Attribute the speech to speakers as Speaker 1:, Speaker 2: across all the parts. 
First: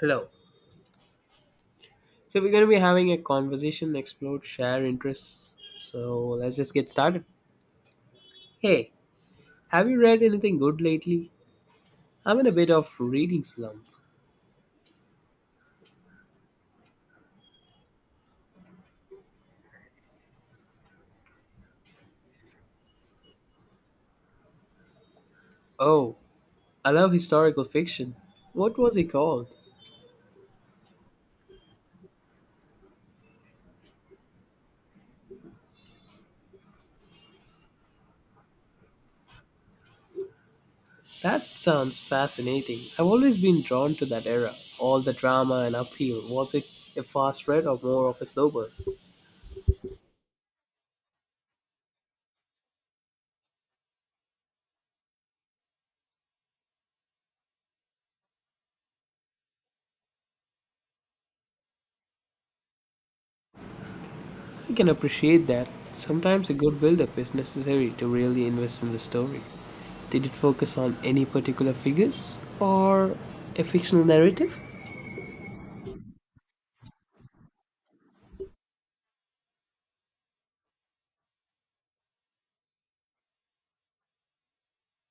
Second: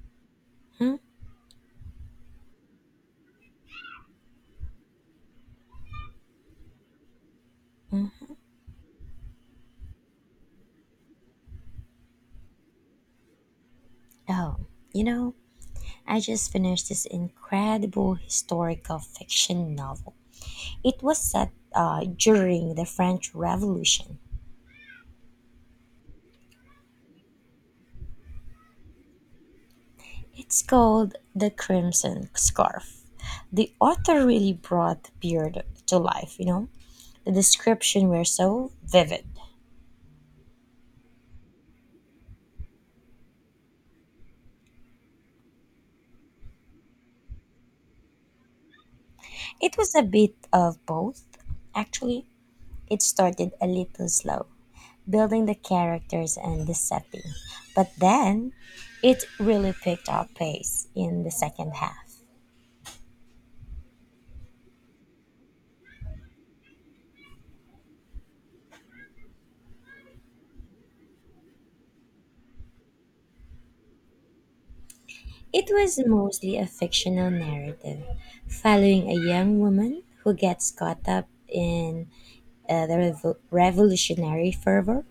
Speaker 1: Hello.
Speaker 2: Hmm?
Speaker 1: So we're going to be having a conversation, explore, share interests. So let's just get started. Hey, have you read anything good lately? I'm in a bit of reading slump.
Speaker 2: Oh, you know, I just finished this incredible historical fiction novel. It was set during the French Revolution.
Speaker 1: Oh, I love historical fiction. What was it called?
Speaker 2: It's called The Crimson Scarf. The author really brought the period to life. The description were so vivid.
Speaker 1: That sounds fascinating. I've always been drawn to that era. All the drama and upheaval. Was it a fast read or more of a slow burn?
Speaker 2: It was a bit of both, actually. It started a little slow, building the characters and the setting. But then it really picked up pace in the second half.
Speaker 1: I can appreciate that. Sometimes a good build-up is necessary to really invest in the story. Did it focus on any particular figures or a fictional narrative?
Speaker 2: It was mostly a fictional narrative following a young woman who gets caught up in the revolutionary fervor,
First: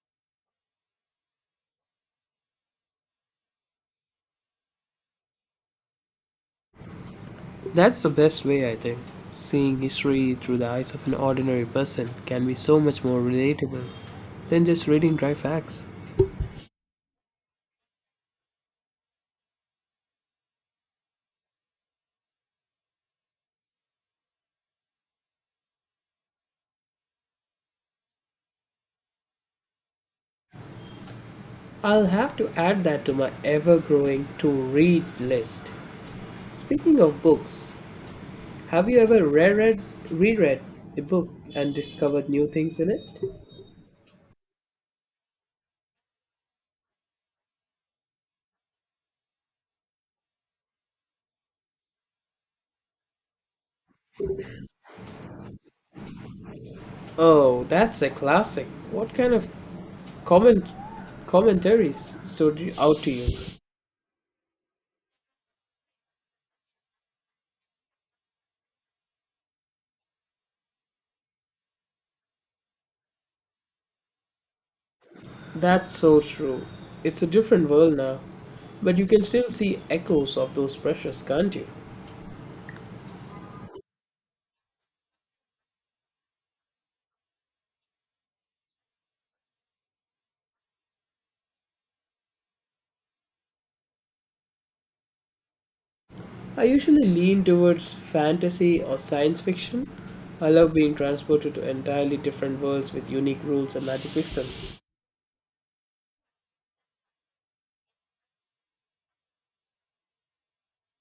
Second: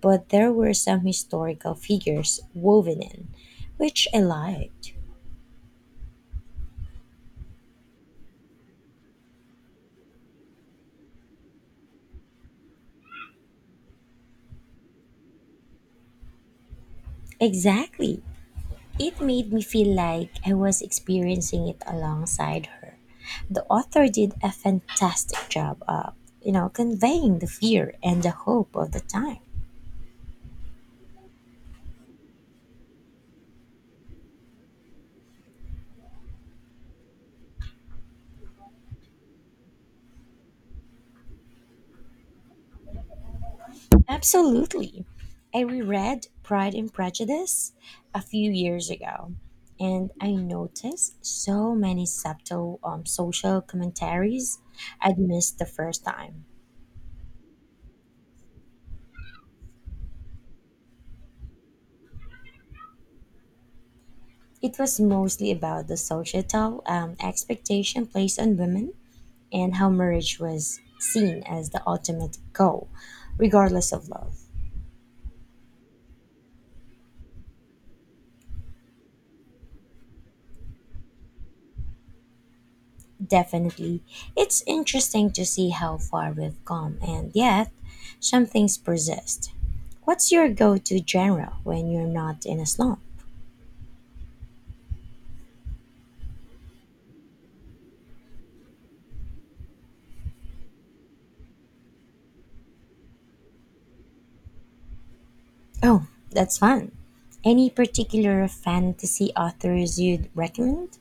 Speaker 2: but there were some historical figures woven in, which I liked.
Speaker 1: That's the best way, I think. Seeing history through the eyes of an ordinary person can be so much more relatable than just reading dry facts.
Speaker 2: Exactly. It made me feel like I was experiencing it alongside her. The author did a fantastic job of conveying the fear and the hope of the time.
Speaker 1: I'll have to add that to my ever growing to read list. Speaking of books, have you ever reread a book and discovered new things in it?
Speaker 2: Absolutely. I reread Pride and Prejudice a few years ago, and I noticed so many subtle social commentaries I'd missed the first time.
Speaker 1: Oh, that's a classic. What kind of comment, commentaries stood out to you?
Speaker 2: It was mostly about the societal expectation placed on women and how marriage was seen as the ultimate goal, regardless of love.
Speaker 1: That's so true. It's a different world now, but you can still see echoes of those pressures, can't you?
Speaker 2: Definitely, it's interesting to see how far we've come, and yet, some things persist. What's your go to genre when you're not in a slump?
Speaker 1: I usually lean towards fantasy or science fiction. I love being transported to entirely different worlds with unique rules and magic systems.
Speaker 2: Oh, that's fun. Any particular fantasy authors you'd recommend?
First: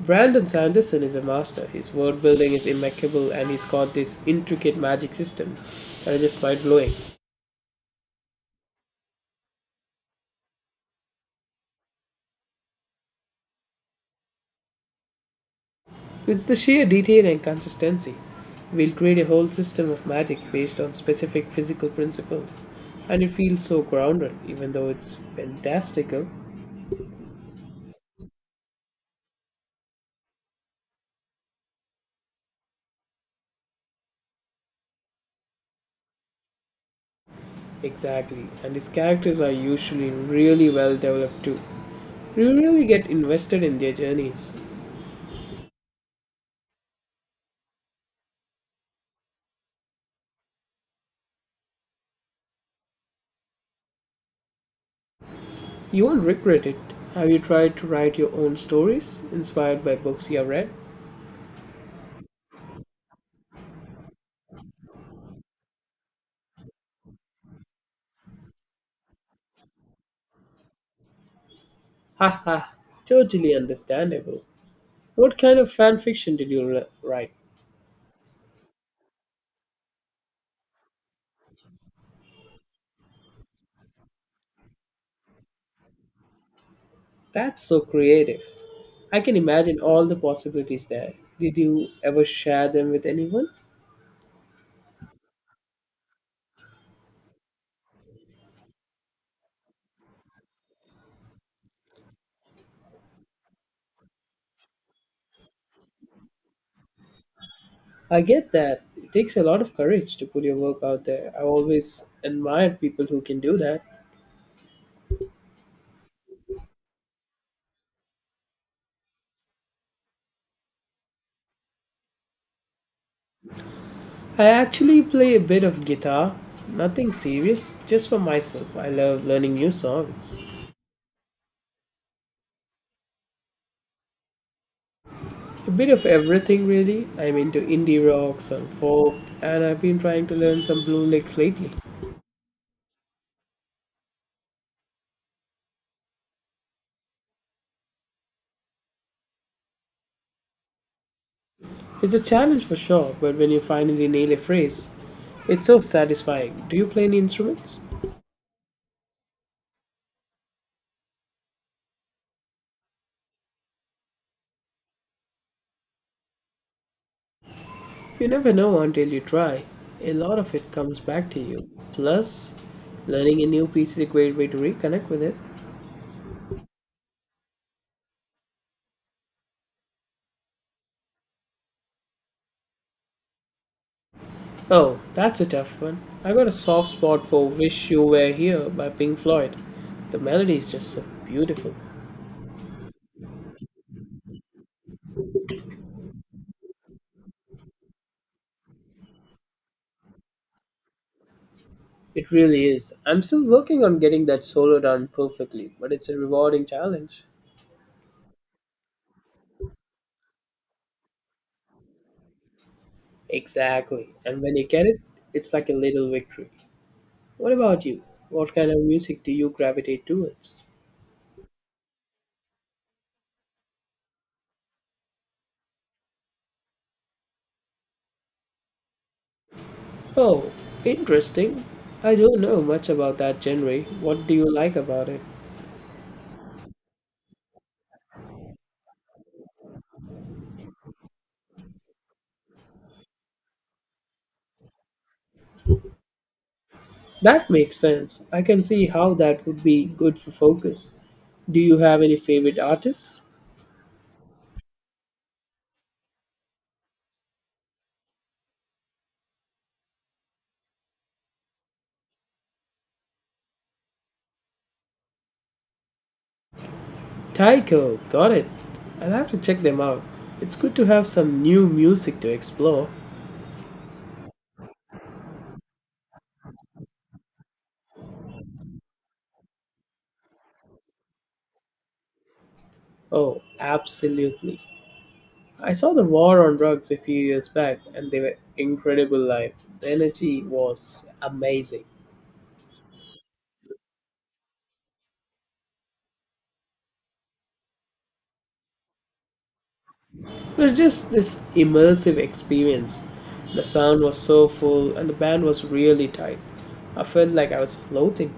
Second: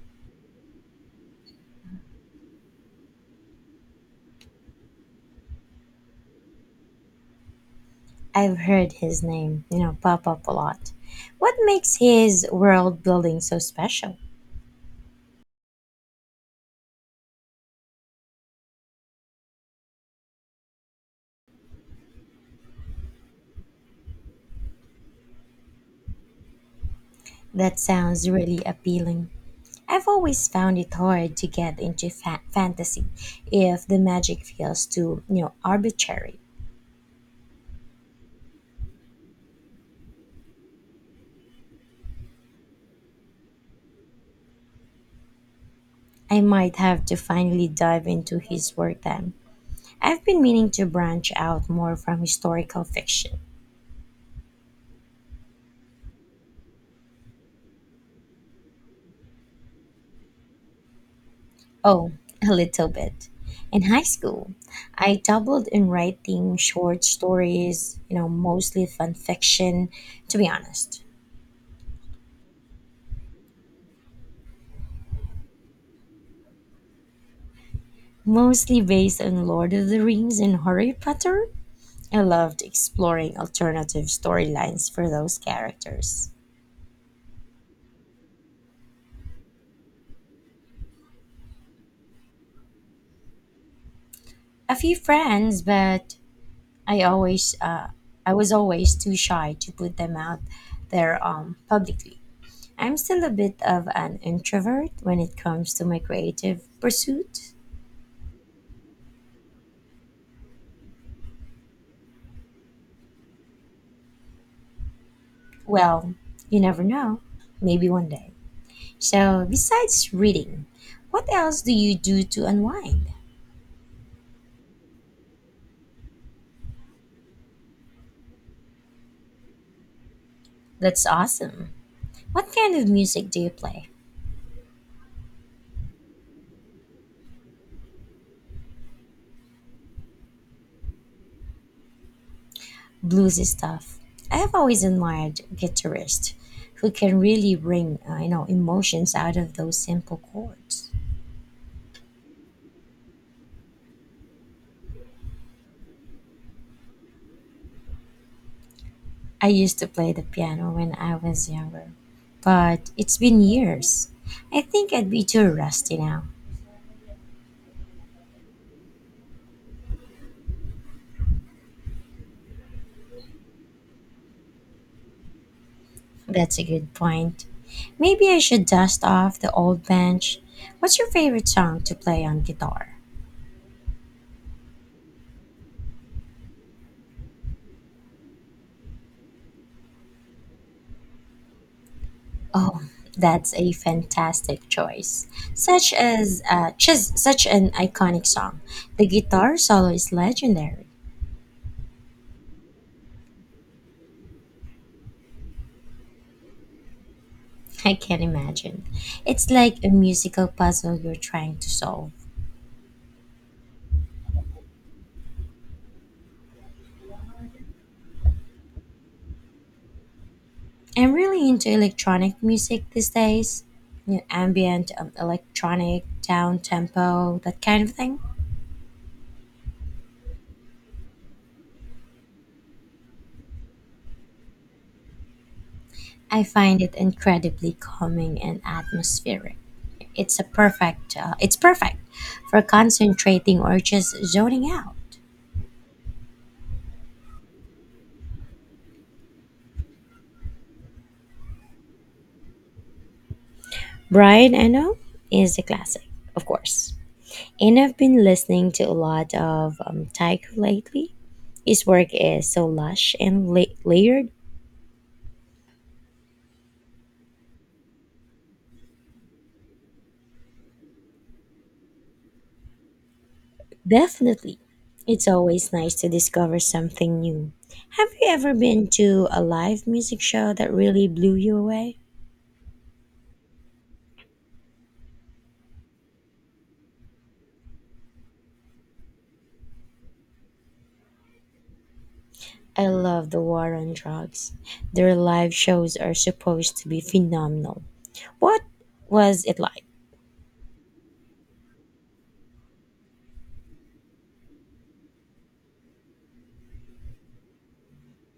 Speaker 1: Brandon Sanderson is a master. His world building is impeccable and he's got these intricate magic systems that are just mind blowing.
Speaker 2: I've heard his name pop up a lot. What makes his world building so special?
Speaker 1: It's the sheer detail and consistency. We'll create a whole system of magic based on specific physical principles. And it feels so grounded, even though it's fantastical.
Speaker 2: That sounds really appealing. I've always found it hard to get into fantasy if the magic feels too arbitrary.
Speaker 1: Exactly. And his characters are usually really well developed too. You really get invested in their journeys.
Speaker 2: I might have to finally dive into his work then. I've been meaning to branch out more from historical fiction.
Speaker 1: You won't regret it. Have you tried to write your own stories inspired by books you have read?
Speaker 2: Oh, a little bit. In high school, I dabbled in writing short stories, mostly fan fiction, to be honest.
Speaker 1: Haha, totally understandable. What kind of fan fiction did write?
Speaker 2: Mostly based on Lord of the Rings and Harry Potter. I loved exploring alternative storylines for those characters.
Speaker 1: That's so creative. I can imagine all the possibilities there. Did you ever share them with anyone?
Speaker 2: A few friends, but I always uh, I was always too shy to put them out there publicly. I'm still a bit of an introvert when it comes to my creative pursuit.
Speaker 1: I get that. It takes a lot of courage to put your work out there. I always admired people who can do that.
Speaker 2: Well, you never know. Maybe one day. So, besides reading, what else do you do to unwind?
Speaker 1: I actually play a bit of guitar, nothing serious, just for myself. I love learning new songs.
Speaker 2: That's awesome. What kind of music do you play?
Speaker 1: A bit of everything, really. I'm into indie rock, some folk, and I've been trying to learn some blue licks lately.
Speaker 2: Blues stuff. I have always admired guitarists who can really bring emotions out of those simple chords.
Speaker 1: It's a challenge for sure, but when you finally nail a phrase, it's so satisfying. Do you play any instruments?
Speaker 2: I used to play the piano when I was younger, but it's been years. I think I'd be too rusty now.
Speaker 1: You never know until you try. A lot of it comes back to you. Plus, learning a new piece is a great way to reconnect with it.
Speaker 2: That's a good point. Maybe I should dust off the old bench. What's your favorite song to play on guitar?
Speaker 1: Oh, that's a tough one. I got a soft spot for Wish You Were Here by Pink Floyd. The melody is just so beautiful.
Speaker 2: Oh, that's a fantastic choice. Such as just such an iconic song. The guitar solo is legendary.
Speaker 1: It really is. I'm still working on getting that solo done perfectly, but it's a rewarding challenge.
Speaker 2: I can imagine. It's like a musical puzzle you're trying to solve.
Speaker 1: Exactly. And when you get it, it's like a little victory. What about you? What kind of music do you gravitate towards?
Speaker 2: I'm really into electronic music these days. You know, ambient, electronic, down tempo, that kind of thing.
Speaker 1: Oh, interesting. I don't know much about that genre. What do you like about it?
Speaker 2: I find it incredibly calming and atmospheric. It's perfect for concentrating or just zoning out.
Speaker 1: That makes sense. I can see how that would be good for focus. Do you have any favorite artists?
Speaker 2: Brian Eno is a classic, of course. And I've been listening to a lot of Taiko lately. His work is so lush and layered.
Speaker 1: Taiko, got it. I'll have to check them out. It's good to have some new music to explore.
Speaker 2: Definitely. It's always nice to discover something new. Have you ever been to a live music show that really blew you away?
Speaker 1: Oh, absolutely. I saw the War on Drugs a few years back and they were incredible live. The energy was amazing.
Speaker 2: I love the War on Drugs. Their live shows are supposed to be phenomenal. What was it like?
Speaker 1: It was just this immersive experience. The sound was so full and the band was really tight. I felt like I was floating.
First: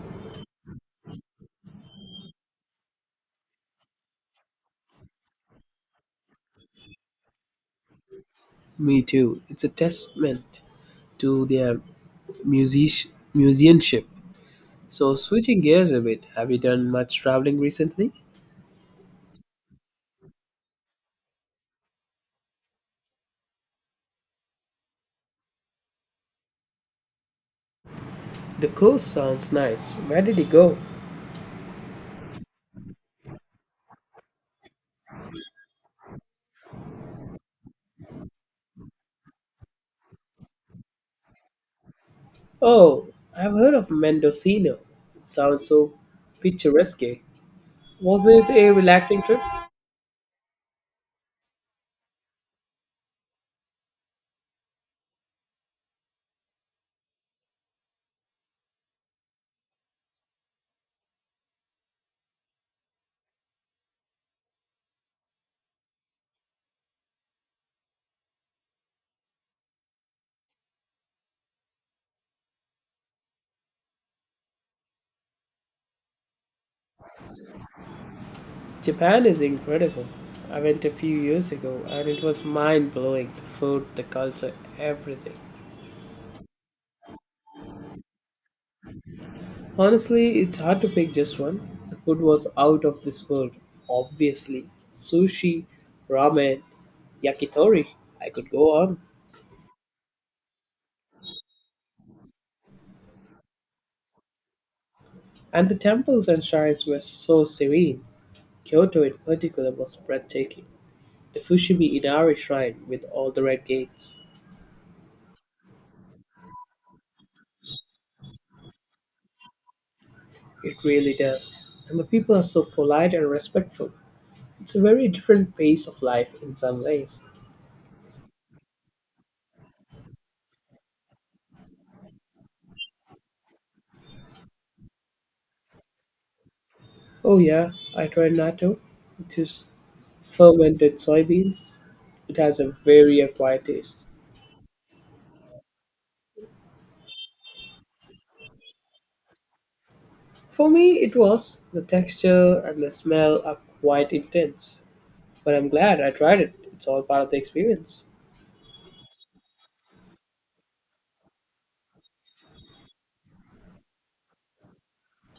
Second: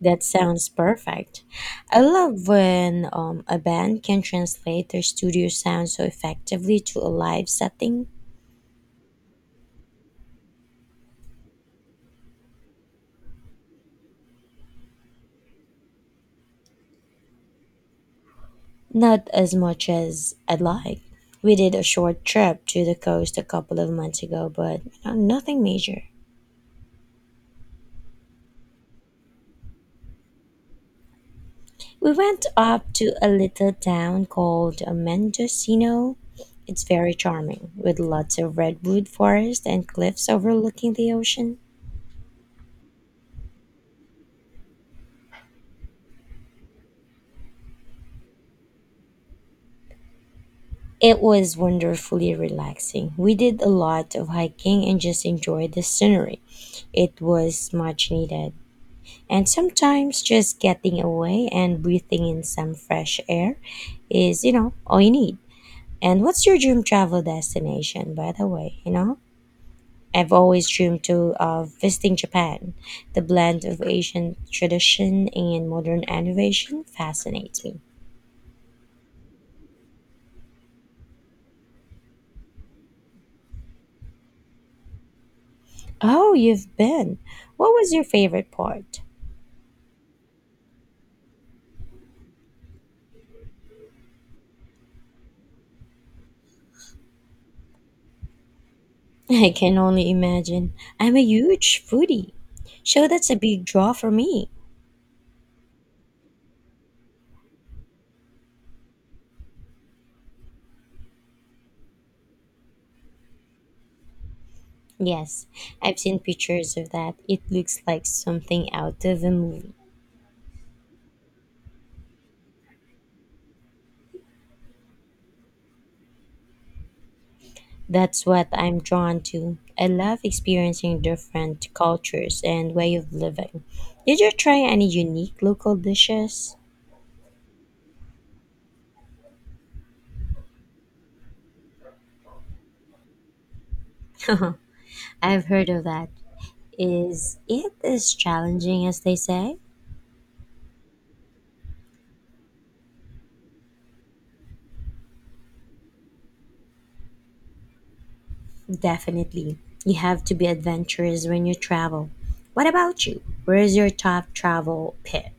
Speaker 2: That sounds perfect. I love when a band can translate their studio sound so effectively to a live setting.
Speaker 1: Me too. It's a testament to their musicianship. So, switching gears a bit, have you done much traveling recently?
Speaker 2: Not as much as I'd like. We did a short trip to the coast a couple of months ago, but nothing major.
Speaker 1: The coast sounds nice. Where did you go?
Speaker 2: We went up to a little town called Mendocino. It's very charming, with lots of redwood forest and cliffs overlooking the ocean.
Speaker 1: Oh, I've heard of Mendocino. It sounds so picturesque. Was it a relaxing trip?
Speaker 2: It was wonderfully relaxing. We did a lot of hiking and just enjoyed the scenery. It was much needed. And sometimes just getting away and breathing in some fresh air is all you need. And what's your dream travel destination, by the way? You know, I've always dreamed to of visiting Japan. The blend of Asian tradition and modern innovation fascinates me.
Speaker 1: Japan is incredible. I went a few years ago and it was mind blowing the food, the culture, everything.
Speaker 2: Oh, you've been. What was your favorite part?
Speaker 1: Honestly, it's hard to pick just one. The food was out of this world, obviously. Sushi, ramen, yakitori, I could go on.
Speaker 2: I can only imagine. I'm a huge foodie. So that's a big draw for me.
Speaker 1: And the temples and shrines were so serene. Kyoto, in particular, was breathtaking. The Fushimi Inari shrine with all the red gates.
Speaker 2: Yes, I've seen pictures of that. It looks like something out of a movie.
Speaker 1: It really does. And the people are so polite and respectful. It's a very different pace of life in some ways.
Speaker 2: That's what I'm drawn to. I love experiencing different cultures and way of living. Did you try any unique local dishes?
Speaker 1: Oh yeah, I tried natto, which is fermented soybeans. It has a very acquired taste.
Speaker 2: I've heard of that. Is it as challenging as they say?
Speaker 1: For me, it was the texture and the smell are quite intense, but I'm glad I tried it. It's all part of the experience.
Speaker 2: Definitely. You have to be adventurous when you travel. What about you? Where is your top travel pick?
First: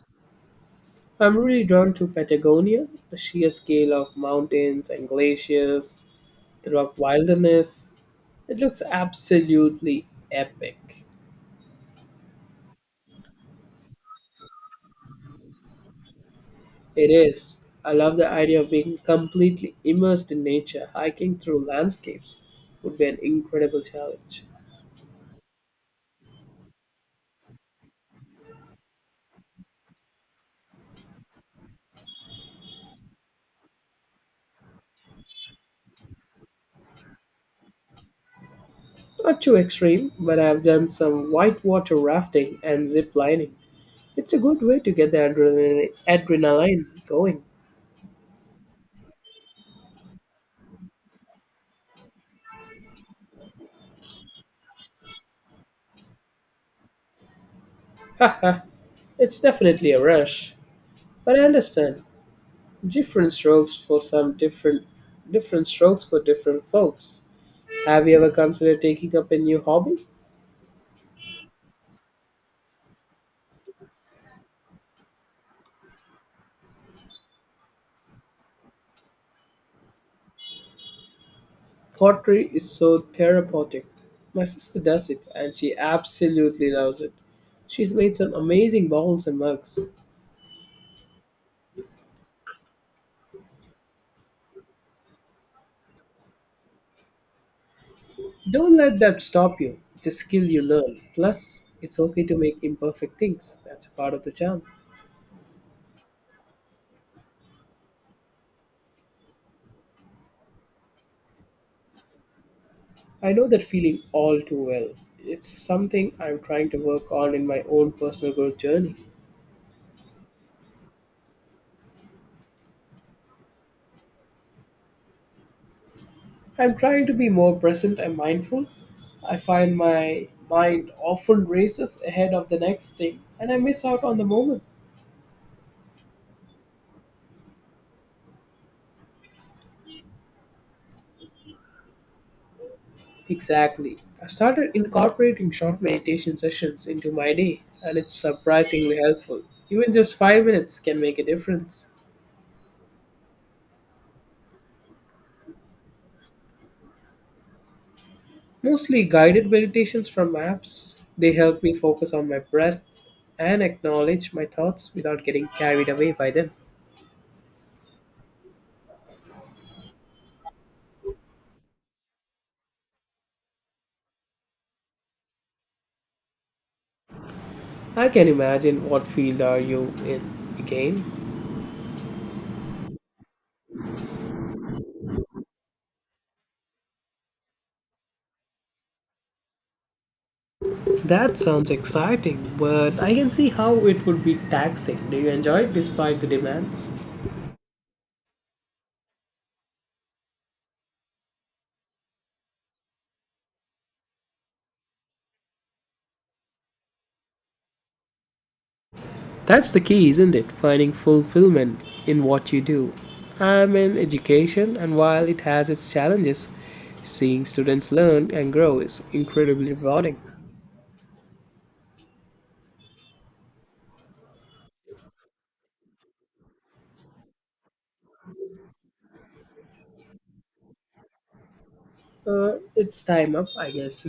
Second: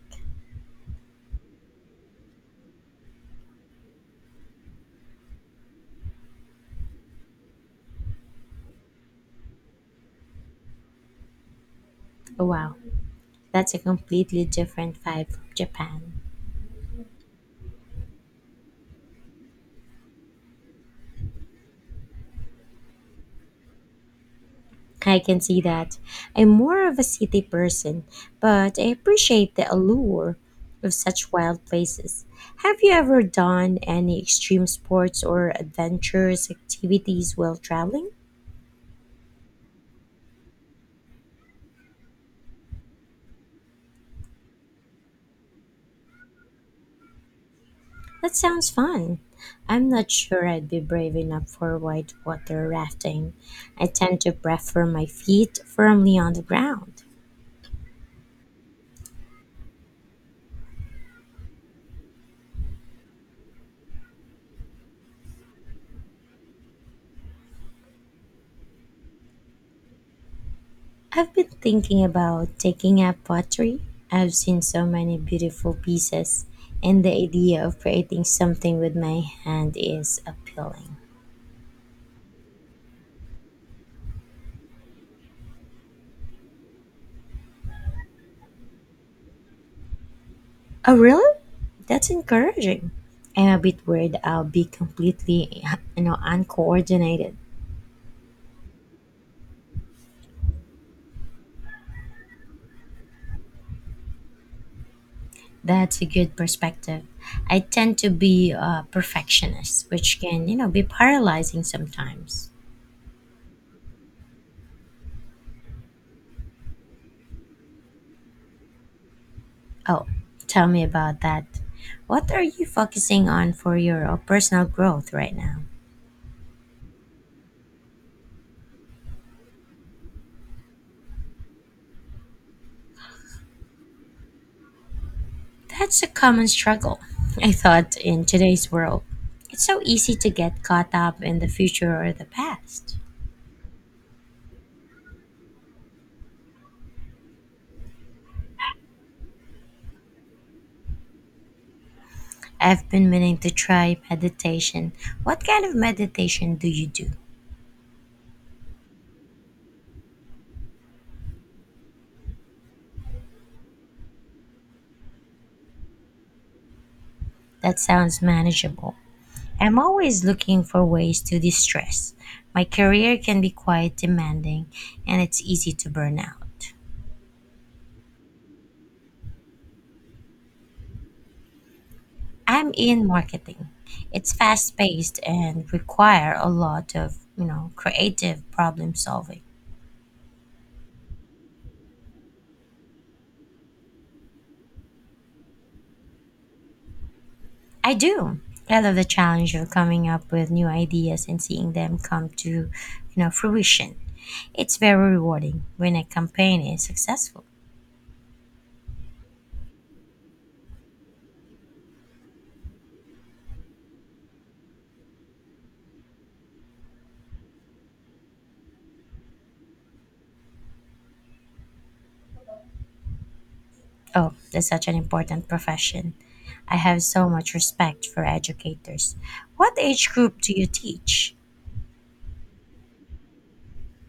Speaker 1: I'm really drawn to Patagonia, the sheer scale of mountains and glaciers, the rock wilderness. It looks absolutely epic.
Speaker 2: Oh, wow, that's a completely different vibe from Japan.
Speaker 1: It is. I love the idea of being completely immersed in nature. Hiking through landscapes would be an incredible challenge.
Speaker 2: I can see that. I'm more of a city person, but I appreciate the allure of such wild places. Have you ever done any extreme sports or adventurous activities while traveling?
Speaker 1: Not too extreme, but I've done some whitewater rafting and zip lining. It's a good way to get the adrenaline going.
Speaker 2: That sounds fun. I'm not sure I'd be brave enough for white water rafting. I tend to prefer my feet firmly on the ground.
Speaker 1: Haha, it's definitely a rush. But I understand. Different strokes for some different different strokes for different folks. Have you ever considered taking up a new hobby?
Speaker 2: I've been thinking about taking up pottery. I've seen so many beautiful pieces, and the idea of creating something with my hand is appealing.
Speaker 1: Pottery is so therapeutic. My sister does it and she absolutely loves it. She's made some amazing bowls and mugs.
Speaker 2: Oh, really? That's encouraging. I'm a bit worried I'll be completely, uncoordinated.
Speaker 1: Don't let that stop you. It's a skill you learn. Plus, it's okay to make imperfect things. That's a part of the charm.
Speaker 2: That's a good perspective. I tend to be a perfectionist, which can be paralyzing sometimes.
Speaker 1: I know that feeling all too well. It's something I'm trying to work on in my own personal growth journey.
Speaker 2: Oh, tell me about that. What are you focusing on for your personal growth right now?
Speaker 1: I'm trying to be more present and mindful. I find my mind often races ahead of the next thing and I miss out on the moment.
Speaker 2: That's a common struggle, I thought, in today's world. It's so easy to get caught up in the future or the past.
Speaker 1: Exactly. I started incorporating short meditation sessions into my day, and it's surprisingly helpful. Even just 5 minutes can make a difference.
Speaker 2: I've been meaning to try meditation. What kind of meditation do you do?
Speaker 1: Mostly guided meditations from apps, they help me focus on my breath and acknowledge my thoughts without getting carried away by them.
Speaker 2: That sounds manageable. I'm always looking for ways to de-stress. My career can be quite demanding and it's easy to burn out.
Speaker 1: I can imagine what field are you in again.
Speaker 2: I'm in marketing. It's fast paced and require a lot of creative problem solving.
Speaker 1: That sounds exciting, but I can see how it would be taxing. Do you enjoy it despite the demands?
Speaker 2: I do. I love the challenge of coming up with new ideas and seeing them come to fruition. It's very rewarding when a campaign is successful.
Speaker 1: That's the key, isn't it? Finding fulfillment in what you do. I'm in education, and while it has its challenges, seeing students learn and grow is incredibly rewarding.
Speaker 2: Oh, that's such an important profession. I have so much respect for educators. What age group do you teach?
Speaker 1: It's time up, I guess. We